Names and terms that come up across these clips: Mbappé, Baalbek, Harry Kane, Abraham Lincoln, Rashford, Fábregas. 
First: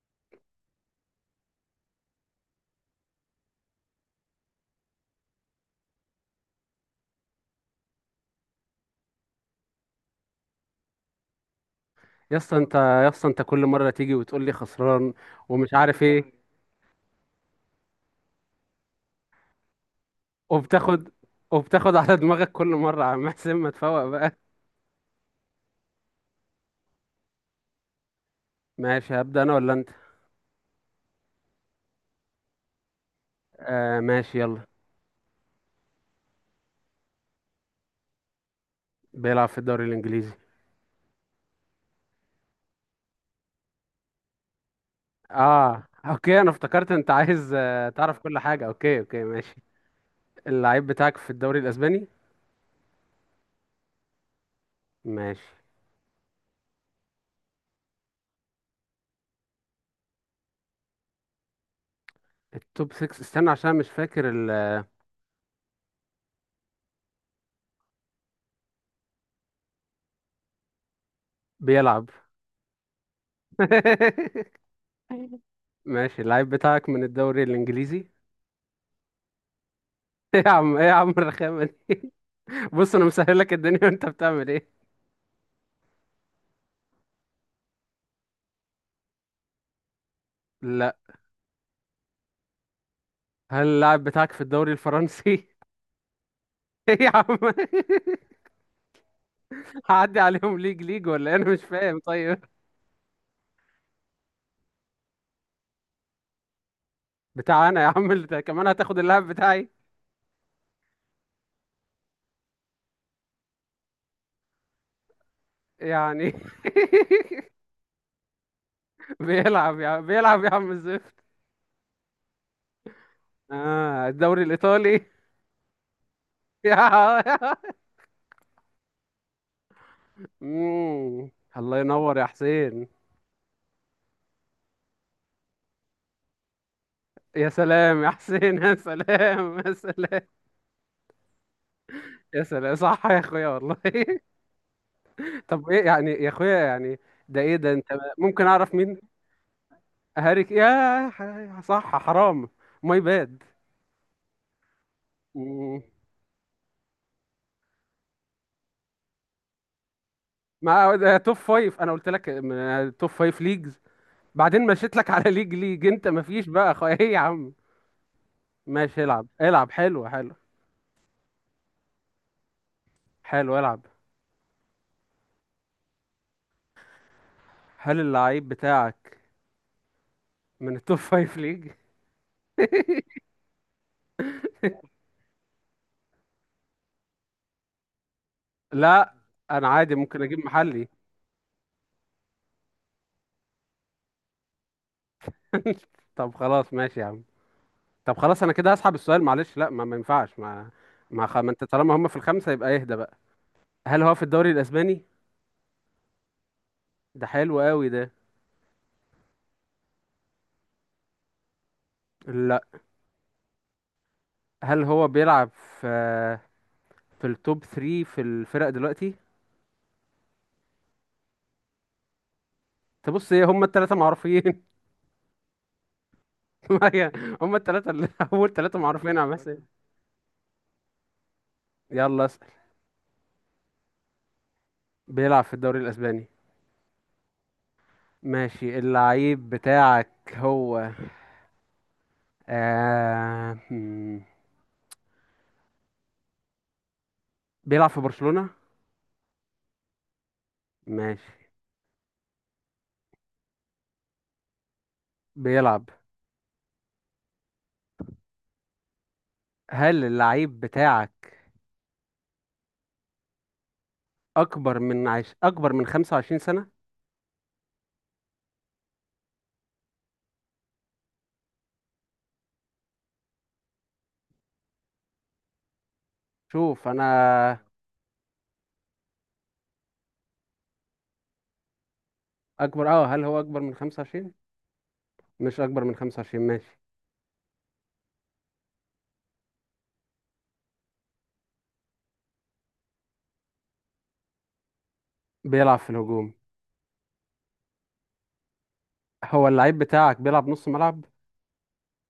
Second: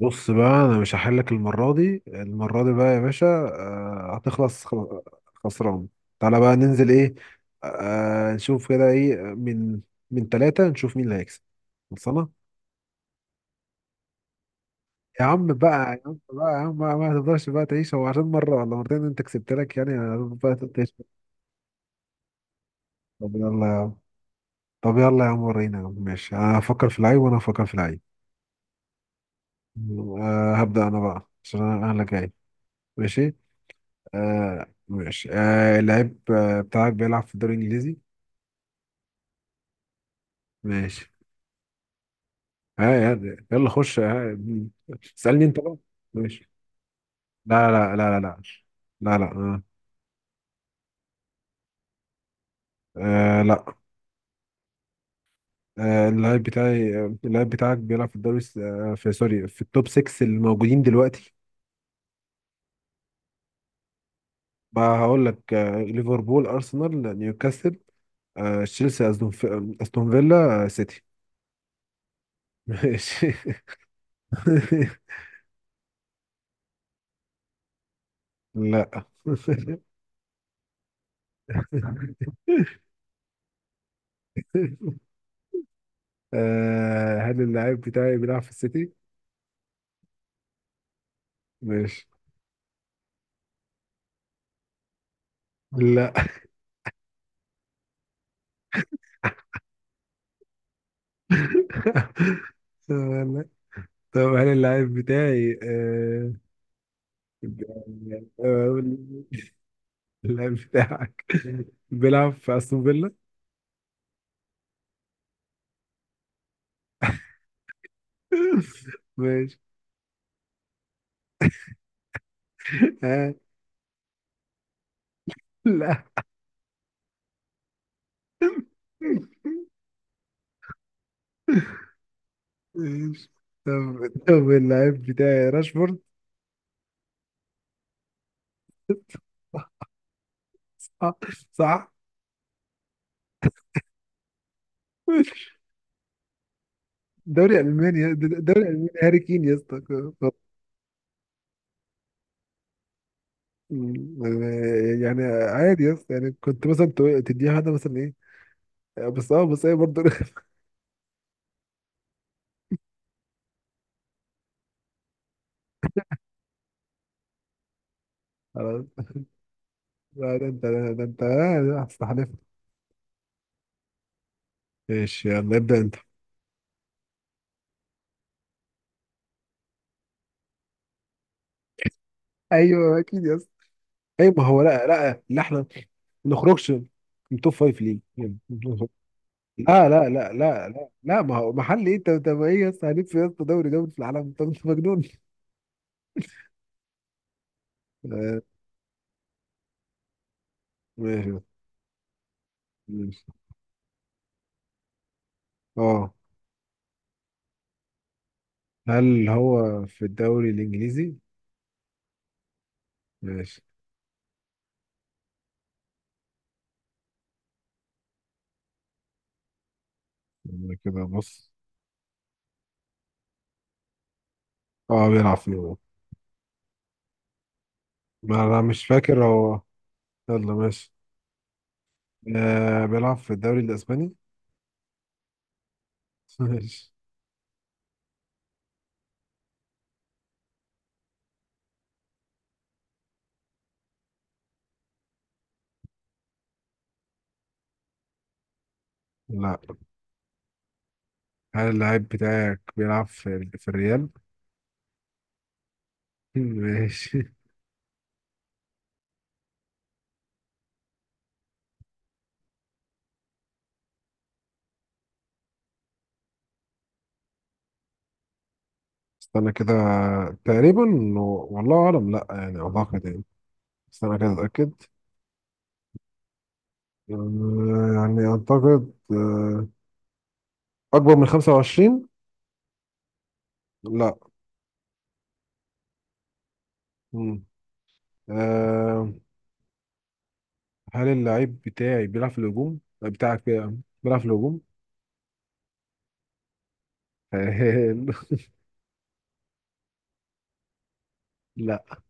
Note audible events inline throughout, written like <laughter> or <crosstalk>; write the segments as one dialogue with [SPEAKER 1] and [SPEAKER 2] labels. [SPEAKER 1] بص بقى انا مش هحلك المره دي المره دي بقى يا باشا، آه، هتخلص خسران. تعالى بقى ننزل ايه؟ نشوف كده ايه من ثلاثة، نشوف مين اللي هيكسب. خلصانه.
[SPEAKER 2] يا اسطى انت كل مره تيجي وتقول لي خسران
[SPEAKER 1] يا عم
[SPEAKER 2] ومش
[SPEAKER 1] بقى يا
[SPEAKER 2] عارف
[SPEAKER 1] عم
[SPEAKER 2] ايه
[SPEAKER 1] بقى يا عم بقى، ما تفضلش بقى تعيش. هو عشان مره ولا مرتين انت كسبت لك يعني هتفضل بقى تعيش؟
[SPEAKER 2] وبتاخد وبتاخد على دماغك كل مره عم
[SPEAKER 1] طب
[SPEAKER 2] حسين
[SPEAKER 1] يلا
[SPEAKER 2] ما
[SPEAKER 1] يا عم
[SPEAKER 2] تفوق بقى.
[SPEAKER 1] طب يلا يا عم، ورينا يا عم. ماشي، انا هفكر في العيب وانا هفكر في العيب.
[SPEAKER 2] ماشي، هبدا انا ولا انت؟
[SPEAKER 1] هبدأ انا بقى عشان أنا اللي جاي. ماشي.
[SPEAKER 2] آه ماشي يلا.
[SPEAKER 1] آه ماشي. اللعيب بتاعك بيلعب في الدوري الانجليزي؟
[SPEAKER 2] بيلعب في الدوري الانجليزي.
[SPEAKER 1] ماشي. ها يعني يلا خش. اسألني انت بقى.
[SPEAKER 2] اه اوكي،
[SPEAKER 1] ماشي.
[SPEAKER 2] انا افتكرت انت عايز
[SPEAKER 1] لا لا
[SPEAKER 2] تعرف
[SPEAKER 1] لا لا لا.
[SPEAKER 2] كل حاجه. اوكي
[SPEAKER 1] لا لا
[SPEAKER 2] اوكي ماشي.
[SPEAKER 1] آه.
[SPEAKER 2] اللعيب بتاعك في الدوري الاسباني؟
[SPEAKER 1] آه لا.
[SPEAKER 2] ماشي.
[SPEAKER 1] آه اللعيب بتاعي آه، اللعيب بتاعك بيلعب في الدوري الس- آه في سوري في التوب 6 الموجودين دلوقتي.
[SPEAKER 2] التوب 6، استنى عشان مش فاكر
[SPEAKER 1] بقى هقول لك: آه ليفربول، ارسنال، نيوكاسل، آه تشيلسي، أستون فيلا، آه سيتي.
[SPEAKER 2] بيلعب.
[SPEAKER 1] ماشي.
[SPEAKER 2] <laughs>
[SPEAKER 1] <laughs>
[SPEAKER 2] ماشي، اللعيب بتاعك من الدوري الانجليزي؟ <laughs>
[SPEAKER 1] لا.
[SPEAKER 2] ايه يا عم، ايه يا عم الرخامه دي. بص انا مسهل لك الدنيا، <laughs> وانت بتعمل ايه؟
[SPEAKER 1] <laughs> آه، هل اللاعب بتاعي بيلعب في السيتي؟
[SPEAKER 2] لا.
[SPEAKER 1] ماشي.
[SPEAKER 2] هل اللاعب بتاعك في الدوري الفرنسي؟ <laughs>
[SPEAKER 1] لا.
[SPEAKER 2] ايه يا عم. هعدي عليهم ليج ليج ولا إيه؟ انا مش فاهم.
[SPEAKER 1] <laughs>
[SPEAKER 2] طيب
[SPEAKER 1] لا. طب هل اللاعب بتاعي ب-
[SPEAKER 2] بتاع انا يا عم، اللي ده كمان
[SPEAKER 1] آه،
[SPEAKER 2] هتاخد اللاعب بتاعي؟
[SPEAKER 1] اللاعب بتاعك بيلعب في استون فيلا؟
[SPEAKER 2] يعني. <laughs>
[SPEAKER 1] <laughs> ماشي.
[SPEAKER 2] بيلعب يا عم، بيلعب يا عم الزفت.
[SPEAKER 1] آه
[SPEAKER 2] اه، الدوري الايطالي؟
[SPEAKER 1] لا.
[SPEAKER 2] <laughs> يا مم. الله ينور يا حسين.
[SPEAKER 1] ماشي. طب اللاعب بتاعي راشفورد؟
[SPEAKER 2] يا سلام يا حسين، <laughs> يا سلام يا سلام.
[SPEAKER 1] صح صح.
[SPEAKER 2] يا سلام صح يا اخويا والله. <laughs> طب ايه يعني يا اخويا يعني؟ ده
[SPEAKER 1] دوري
[SPEAKER 2] ايه ده انت.
[SPEAKER 1] المانيا.
[SPEAKER 2] ممكن
[SPEAKER 1] دوري
[SPEAKER 2] اعرف
[SPEAKER 1] المانيا
[SPEAKER 2] مين؟
[SPEAKER 1] هاري كين يا اسطى.
[SPEAKER 2] هاريك يا صح. حرام، ماي باد.
[SPEAKER 1] مم. يعني
[SPEAKER 2] مم.
[SPEAKER 1] عادي يس، يعني كنت مثلا تديها واحدة مثلا ايه. بس ايه برضه. <laughs>
[SPEAKER 2] ما ده توب فايف، انا قلت لك توب فايف ليجز. بعدين مشيت لك على ليج ليج، انت مفيش بقى ايه يا عم.
[SPEAKER 1] خلاص.
[SPEAKER 2] ماشي، العب العب. حلو حلو،
[SPEAKER 1] لا ده انت، ده انت هتستحلف.
[SPEAKER 2] حلو العب.
[SPEAKER 1] ماشي، يلا ابدأ انت.
[SPEAKER 2] هل اللعيب بتاعك من التوب فايف ليج؟
[SPEAKER 1] ايوه اكيد يس. ايوه، ما هو لا لا لا، احنا ما نخرجش من توب فايف ليه يعني؟
[SPEAKER 2] لا انا
[SPEAKER 1] لا
[SPEAKER 2] عادي
[SPEAKER 1] لا
[SPEAKER 2] ممكن
[SPEAKER 1] لا
[SPEAKER 2] اجيب
[SPEAKER 1] لا لا
[SPEAKER 2] محلي.
[SPEAKER 1] لا، ما هو محل ايه؟ انت انت ما ايه يا اسطى، هنلف في يا اسطى دوري دوري في العالم؟ انت مجنون.
[SPEAKER 2] <laughs> طب خلاص ماشي يا عم. طب
[SPEAKER 1] آه،
[SPEAKER 2] خلاص انا كده هسحب السؤال، معلش. لا ما ينفعش. ما ما, خ...
[SPEAKER 1] ماشي.
[SPEAKER 2] ما انت طالما هم في الخمسه يبقى اهدى بقى.
[SPEAKER 1] ماشي.
[SPEAKER 2] هل هو في الدوري الاسباني؟
[SPEAKER 1] اه،
[SPEAKER 2] ده حلو قوي ده.
[SPEAKER 1] هل هو في الدوري الانجليزي؟
[SPEAKER 2] لا.
[SPEAKER 1] ماشي.
[SPEAKER 2] هل هو بيلعب في في التوب 3 في الفرق دلوقتي؟
[SPEAKER 1] أنا كده بص.
[SPEAKER 2] تبص ايه، هم الثلاثه معروفين.
[SPEAKER 1] اه بيلعب فيه.
[SPEAKER 2] <laughs> ما هي هم الثلاثه اللي <laughs>
[SPEAKER 1] ما
[SPEAKER 2] اول
[SPEAKER 1] انا
[SPEAKER 2] ثلاثه
[SPEAKER 1] مش
[SPEAKER 2] معروفين، يا
[SPEAKER 1] فاكر
[SPEAKER 2] عم
[SPEAKER 1] هو.
[SPEAKER 2] اسال.
[SPEAKER 1] يلا ماشي.
[SPEAKER 2] يلا اسال.
[SPEAKER 1] آه بيلعب في الدوري الاسباني.
[SPEAKER 2] بيلعب في الدوري الاسباني؟
[SPEAKER 1] <laughs> ماشي.
[SPEAKER 2] ماشي. اللعيب بتاعك هو آه... هم، بيلعب في برشلونة؟
[SPEAKER 1] لا.
[SPEAKER 2] ماشي.
[SPEAKER 1] هل اللاعب بتاعك بيلعب في الريال؟
[SPEAKER 2] بيلعب.
[SPEAKER 1] <laughs> ماشي.
[SPEAKER 2] هل اللعيب بتاعك اكبر من اكبر من 25 سنة؟
[SPEAKER 1] استنى كده، تقريبا. والله اعلم، لا يعني اعتقد يعني. استنى كده اتاكد.
[SPEAKER 2] شوف انا،
[SPEAKER 1] يعني اعتقد، اكبر من 25.
[SPEAKER 2] اكبر اه. هل هو اكبر من
[SPEAKER 1] لا.
[SPEAKER 2] 25؟ مش اكبر من 25، ماشي.
[SPEAKER 1] مم. آه، هل اللاعب بتاعي بيلعب في الهجوم بتاعك بيلعب في الهجوم.
[SPEAKER 2] بيلعب في الهجوم.
[SPEAKER 1] <laughs>
[SPEAKER 2] هو اللعيب بتاعك بيلعب نص ملعب؟
[SPEAKER 1] لا.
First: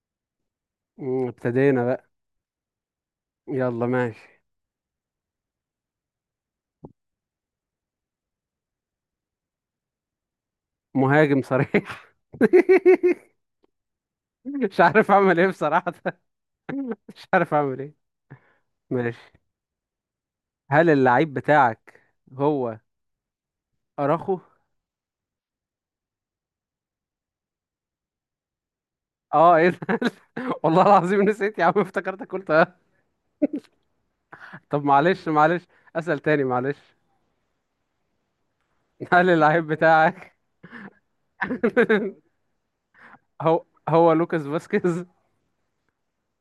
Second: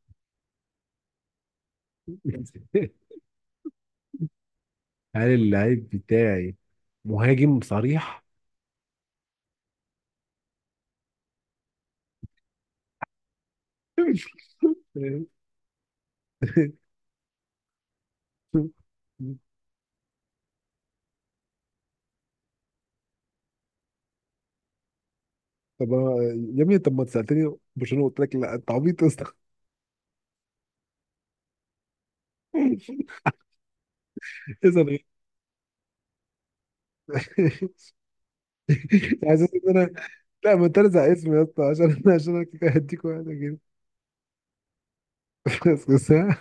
[SPEAKER 2] مم، ابتدينا بقى.
[SPEAKER 1] <laughs>
[SPEAKER 2] يلا ماشي.
[SPEAKER 1] هل اللعيب بتاعي مهاجم صريح؟
[SPEAKER 2] مهاجم صريح؟ <laughs>
[SPEAKER 1] <laughs>
[SPEAKER 2] مش عارف اعمل ايه بصراحة. <laughs> مش عارف اعمل ايه. ماشي، هل اللعيب بتاعك هو اراخو؟
[SPEAKER 1] طب أنا- يا ابني، طب ما أنت سالتني برشلونه قلت لك لا، انت عبيط يا اسطى. <laughs>
[SPEAKER 2] اه ايه ده. <laughs> والله العظيم نسيت يا عم، افتكرتك قلت اه.
[SPEAKER 1] اسال
[SPEAKER 2] طب
[SPEAKER 1] غير.
[SPEAKER 2] معلش معلش، اسأل تاني معلش. <laughs> هل
[SPEAKER 1] عايز أقول
[SPEAKER 2] اللعيب
[SPEAKER 1] ان انا،
[SPEAKER 2] بتاعك
[SPEAKER 1] لا، ما انت ارزع اسمي يا اسطى عشان انا
[SPEAKER 2] <laughs>
[SPEAKER 1] كده هديك واحده كده.
[SPEAKER 2] هو لوكاس فاسكيز؟
[SPEAKER 1] <laughs> بس بس ها.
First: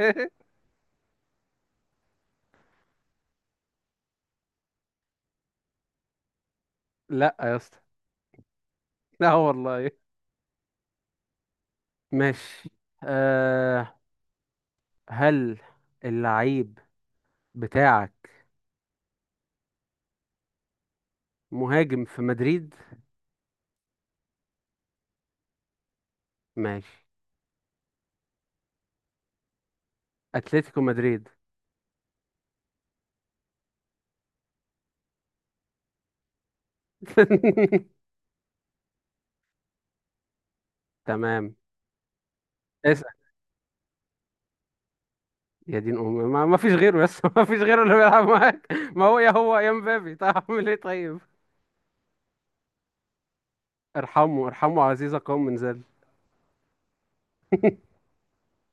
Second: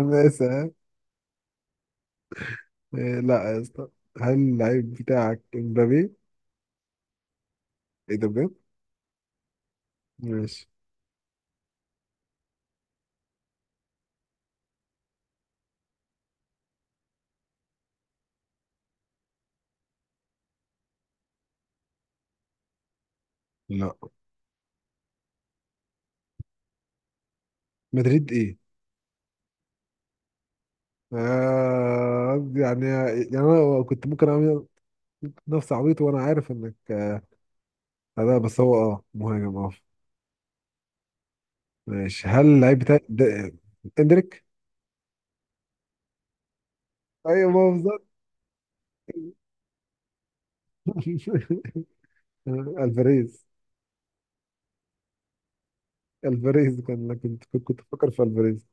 [SPEAKER 1] عامل ايه ساعة؟ إيه، لا يا اسطى، هل اللعيب بتاعك امبابي؟
[SPEAKER 2] لا يا اسطى،
[SPEAKER 1] ايه ده بجد؟
[SPEAKER 2] لا والله.
[SPEAKER 1] ماشي.
[SPEAKER 2] ماشي. أه، هل اللعيب بتاعك مهاجم في مدريد؟
[SPEAKER 1] لا.
[SPEAKER 2] ماشي.
[SPEAKER 1] مدريد ايه؟
[SPEAKER 2] اتلتيكو مدريد.
[SPEAKER 1] آه يعني، انا كنت ممكن اعمل نفس عبيط وانا عارف انك
[SPEAKER 2] <laughs>
[SPEAKER 1] لا بس هو اه مهاجم اه.
[SPEAKER 2] تمام.
[SPEAKER 1] ماشي، هل اللعيب بتاعي
[SPEAKER 2] اسأل.
[SPEAKER 1] ده- اندريك.
[SPEAKER 2] يا دين امي، ما فيش غيره يس. <laughs> ما
[SPEAKER 1] ايوه، ما
[SPEAKER 2] فيش
[SPEAKER 1] هو
[SPEAKER 2] غيره اللي
[SPEAKER 1] بالظبط.
[SPEAKER 2] بيلعب معاك، ما هو يا هو يا مبابي، طيب اعمل <laughs> ايه طيب.
[SPEAKER 1] <laughs> الفاريز.
[SPEAKER 2] ارحمه ارحمه، عزيزة قوم من ذل.
[SPEAKER 1] الفاريز كان كنت كنت بفكر في الفاريز.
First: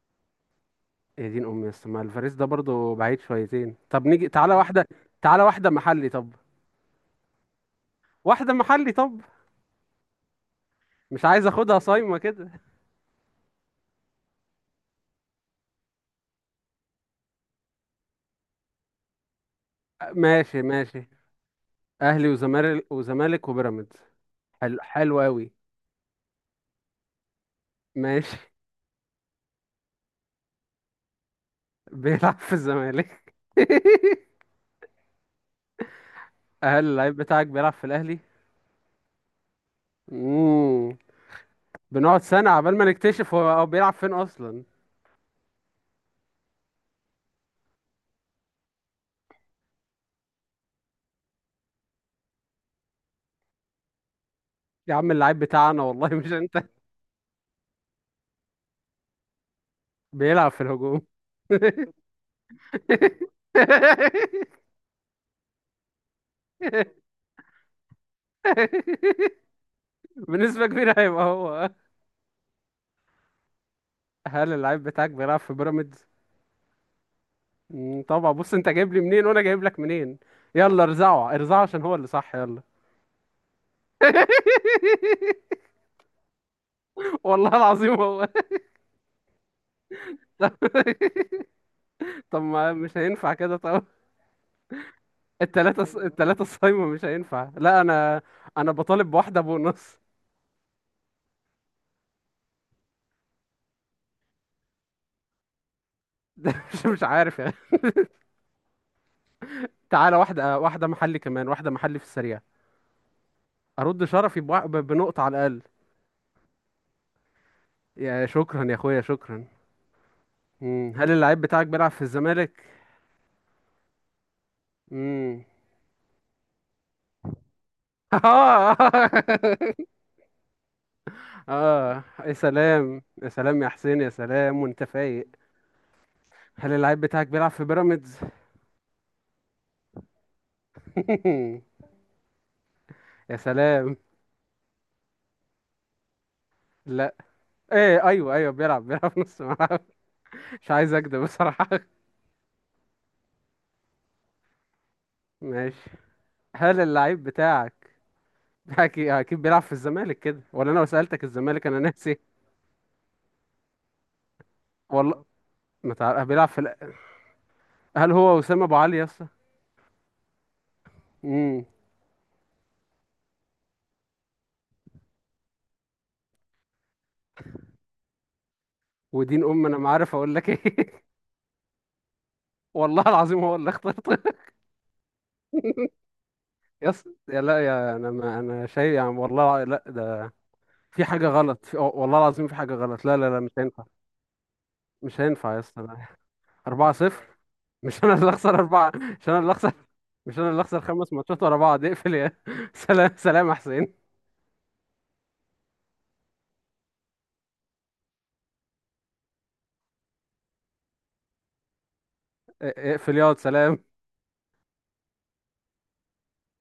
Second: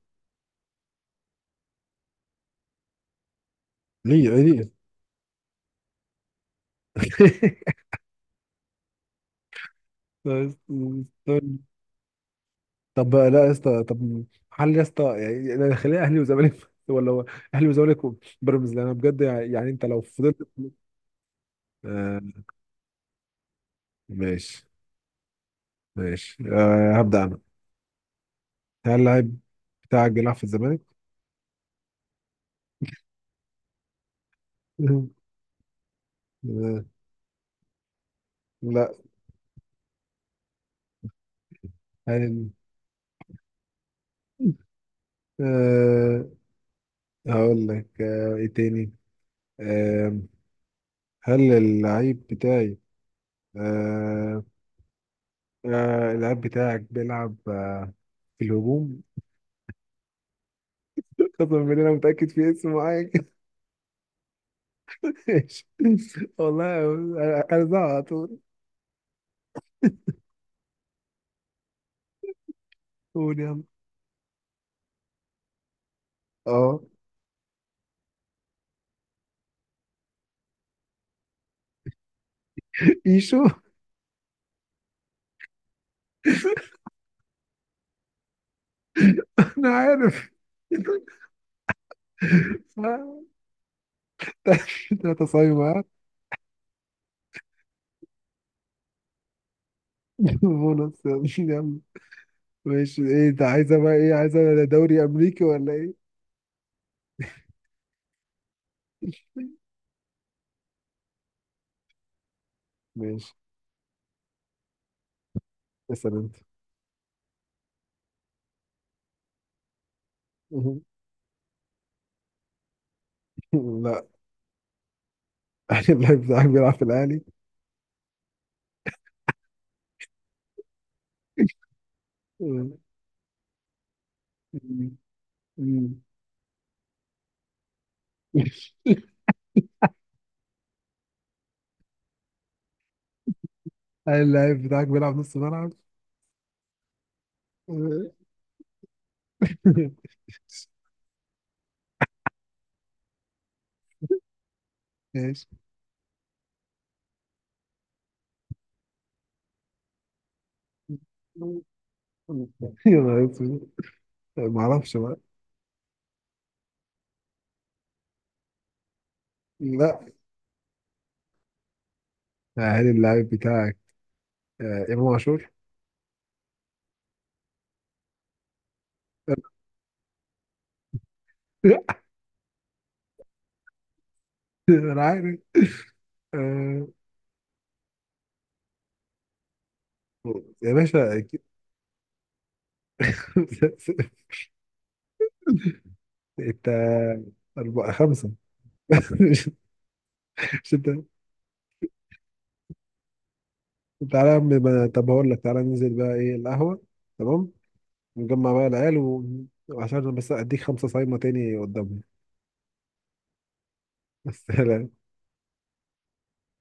[SPEAKER 2] يا دين امي بس، ما الفاريز ده برضه بعيد شويتين. طب
[SPEAKER 1] ليه
[SPEAKER 2] نيجي تعالى
[SPEAKER 1] ليه.
[SPEAKER 2] واحده. تعالى واحده محلي طب.
[SPEAKER 1] <laughs>
[SPEAKER 2] واحده محلي طب. مش عايز
[SPEAKER 1] استنى.
[SPEAKER 2] اخدها صايمه كده.
[SPEAKER 1] طب لا يا اسطى طب هل يا اسطى يعني، أنا خليها اهلي وزمالك <laughs> ولا هو اهلي وزمالك وبيراميدز؟ لان انا بجد يعني انت لو فضلت
[SPEAKER 2] ماشي ماشي. اهلي
[SPEAKER 1] آه.
[SPEAKER 2] وزمالك، وزمالك وبيراميدز.
[SPEAKER 1] ماشي
[SPEAKER 2] حلو، حلو قوي.
[SPEAKER 1] ماشي. آه، هبدأ انا.
[SPEAKER 2] ماشي.
[SPEAKER 1] هل اللعيب بتاعك بيلعب في الزمالك؟
[SPEAKER 2] <laughs> بيلعب في الزمالك.
[SPEAKER 1] <laughs>
[SPEAKER 2] <laughs>
[SPEAKER 1] آه،
[SPEAKER 2] هل اللعيب بتاعك بيلعب في الاهلي؟
[SPEAKER 1] لا.
[SPEAKER 2] امم. بنقعد
[SPEAKER 1] هل
[SPEAKER 2] سنه عبال ما نكتشف هو بيلعب فين اصلا.
[SPEAKER 1] أه هقول لك أه ايه تاني. أه هل اللعيب بتاعي أه.
[SPEAKER 2] يا عم اللعيب بتاعنا والله مش
[SPEAKER 1] اللعيب
[SPEAKER 2] انت.
[SPEAKER 1] بتاعك بيلعب في الهجوم.
[SPEAKER 2] بيلعب في الهجوم.
[SPEAKER 1] <laughs> قسما بالله انا متأكد في اسم معين كده. ماشي. <laughs> والله انا زعل على طول.
[SPEAKER 2] <laughs> بنسبة كبيرة هيبقى هو.
[SPEAKER 1] قول يلا.
[SPEAKER 2] هل اللعيب بتاعك بيلعب في بيراميدز؟
[SPEAKER 1] اه
[SPEAKER 2] مم، طبعا. بص، انت جايب لي منين وانا جايب لك منين؟ يلا ارزعه ارزعه عشان هو اللي صح، يلا.
[SPEAKER 1] ايشو. <laughs>
[SPEAKER 2] <laughs> والله العظيم هو.
[SPEAKER 1] انا عارف.
[SPEAKER 2] <laughs> طب ما مش هينفع كده طب.
[SPEAKER 1] <laughs> 3 صايمة ها؟
[SPEAKER 2] التلاتة التلاتة الصايمة مش هينفع، لا. انا انا بطالب بواحدة بونص.
[SPEAKER 1] <laughs> بونص. يلا ماشي، ايه انت عايزة بقى، ايه عايزة؟ دوري امريكي ولا ايه؟
[SPEAKER 2] <laughs> ده مش عارف يعني.
[SPEAKER 1] <laughs>
[SPEAKER 2] تعالى واحدة، واحدة محلي كمان، واحدة محلي في السريع.
[SPEAKER 1] ماشي،
[SPEAKER 2] ارد شرفي بنقطة على الاقل.
[SPEAKER 1] اسأل انت.
[SPEAKER 2] يا شكرا يا اخويا شكرا.
[SPEAKER 1] مهم.
[SPEAKER 2] مم، هل اللعيب بتاعك بيلعب في الزمالك؟
[SPEAKER 1] لا.
[SPEAKER 2] امم.
[SPEAKER 1] <laughs> اللعيب بتاعك بيلعب في الأهلي.
[SPEAKER 2] <laughs> اه اه يا
[SPEAKER 1] مم.
[SPEAKER 2] سلام، يا سلام يا حسين، يا سلام وانت
[SPEAKER 1] مم.
[SPEAKER 2] فايق.
[SPEAKER 1] مم.
[SPEAKER 2] هل اللعيب بتاعك بيلعب في بيراميدز؟ <laughs> يا سلام.
[SPEAKER 1] هل اللعيب بتاعك بيلعب نص ملعب؟
[SPEAKER 2] لا. ايه،
[SPEAKER 1] مم.
[SPEAKER 2] ايوه ايوه، بيلعب بيلعب نص ملعب. مش عايز اكدب بصراحة. <laughs>
[SPEAKER 1] ماشي.
[SPEAKER 2] ماشي. هل اللعيب بتاعك <laughs> اكيد اكيد بيلعب في الزمالك كده، ولا انا لو سألتك الزمالك انا ناسي؟
[SPEAKER 1] يلا اسود، ما اعرفش بقى.
[SPEAKER 2] والله ما تعرف بيلعب في هل هو وسام ابو علي يا اسطى؟
[SPEAKER 1] لا.
[SPEAKER 2] امم.
[SPEAKER 1] هل اللعيب بتاعك آه، امام عاشور؟
[SPEAKER 2] ودين
[SPEAKER 1] <laughs>
[SPEAKER 2] ام، انا ما عارف اقول لك ايه.
[SPEAKER 1] لا،
[SPEAKER 2] <laughs> والله العظيم هو اللي اخترت.
[SPEAKER 1] انا عارف. آه،
[SPEAKER 2] يس يا لا يا، انا ما انا شايف يعني والله، لا ده
[SPEAKER 1] يا
[SPEAKER 2] في
[SPEAKER 1] باشا
[SPEAKER 2] حاجه
[SPEAKER 1] أكيد.
[SPEAKER 2] غلط والله العظيم في حاجه غلط. لا لا لا، مش هينفع.
[SPEAKER 1] <laughs>
[SPEAKER 2] مش هينفع يا اسطى، لا.
[SPEAKER 1] انت
[SPEAKER 2] 4-0.
[SPEAKER 1] أربعة
[SPEAKER 2] مش انا اللي
[SPEAKER 1] خمسة.
[SPEAKER 2] اخسر اربعه.
[SPEAKER 1] <laughs>
[SPEAKER 2] مش انا
[SPEAKER 1] مش
[SPEAKER 2] اللي اخسر. مش انا اللي
[SPEAKER 1] مش
[SPEAKER 2] اخسر
[SPEAKER 1] انت.
[SPEAKER 2] خمس ماتشات ورا بعض. اقفل يا <laughs> سلام سلام يا حسين.
[SPEAKER 1] تعالى يا عم بقى- طب هقول لك تعالى ننزل بقى ايه، القهوة؟ تمام. نجمع بقى العيال و... وعشان بس اديك 5 صايمة تاني قدامنا.
[SPEAKER 2] اقفل ياض سلام.
[SPEAKER 1] بس <laughs> لا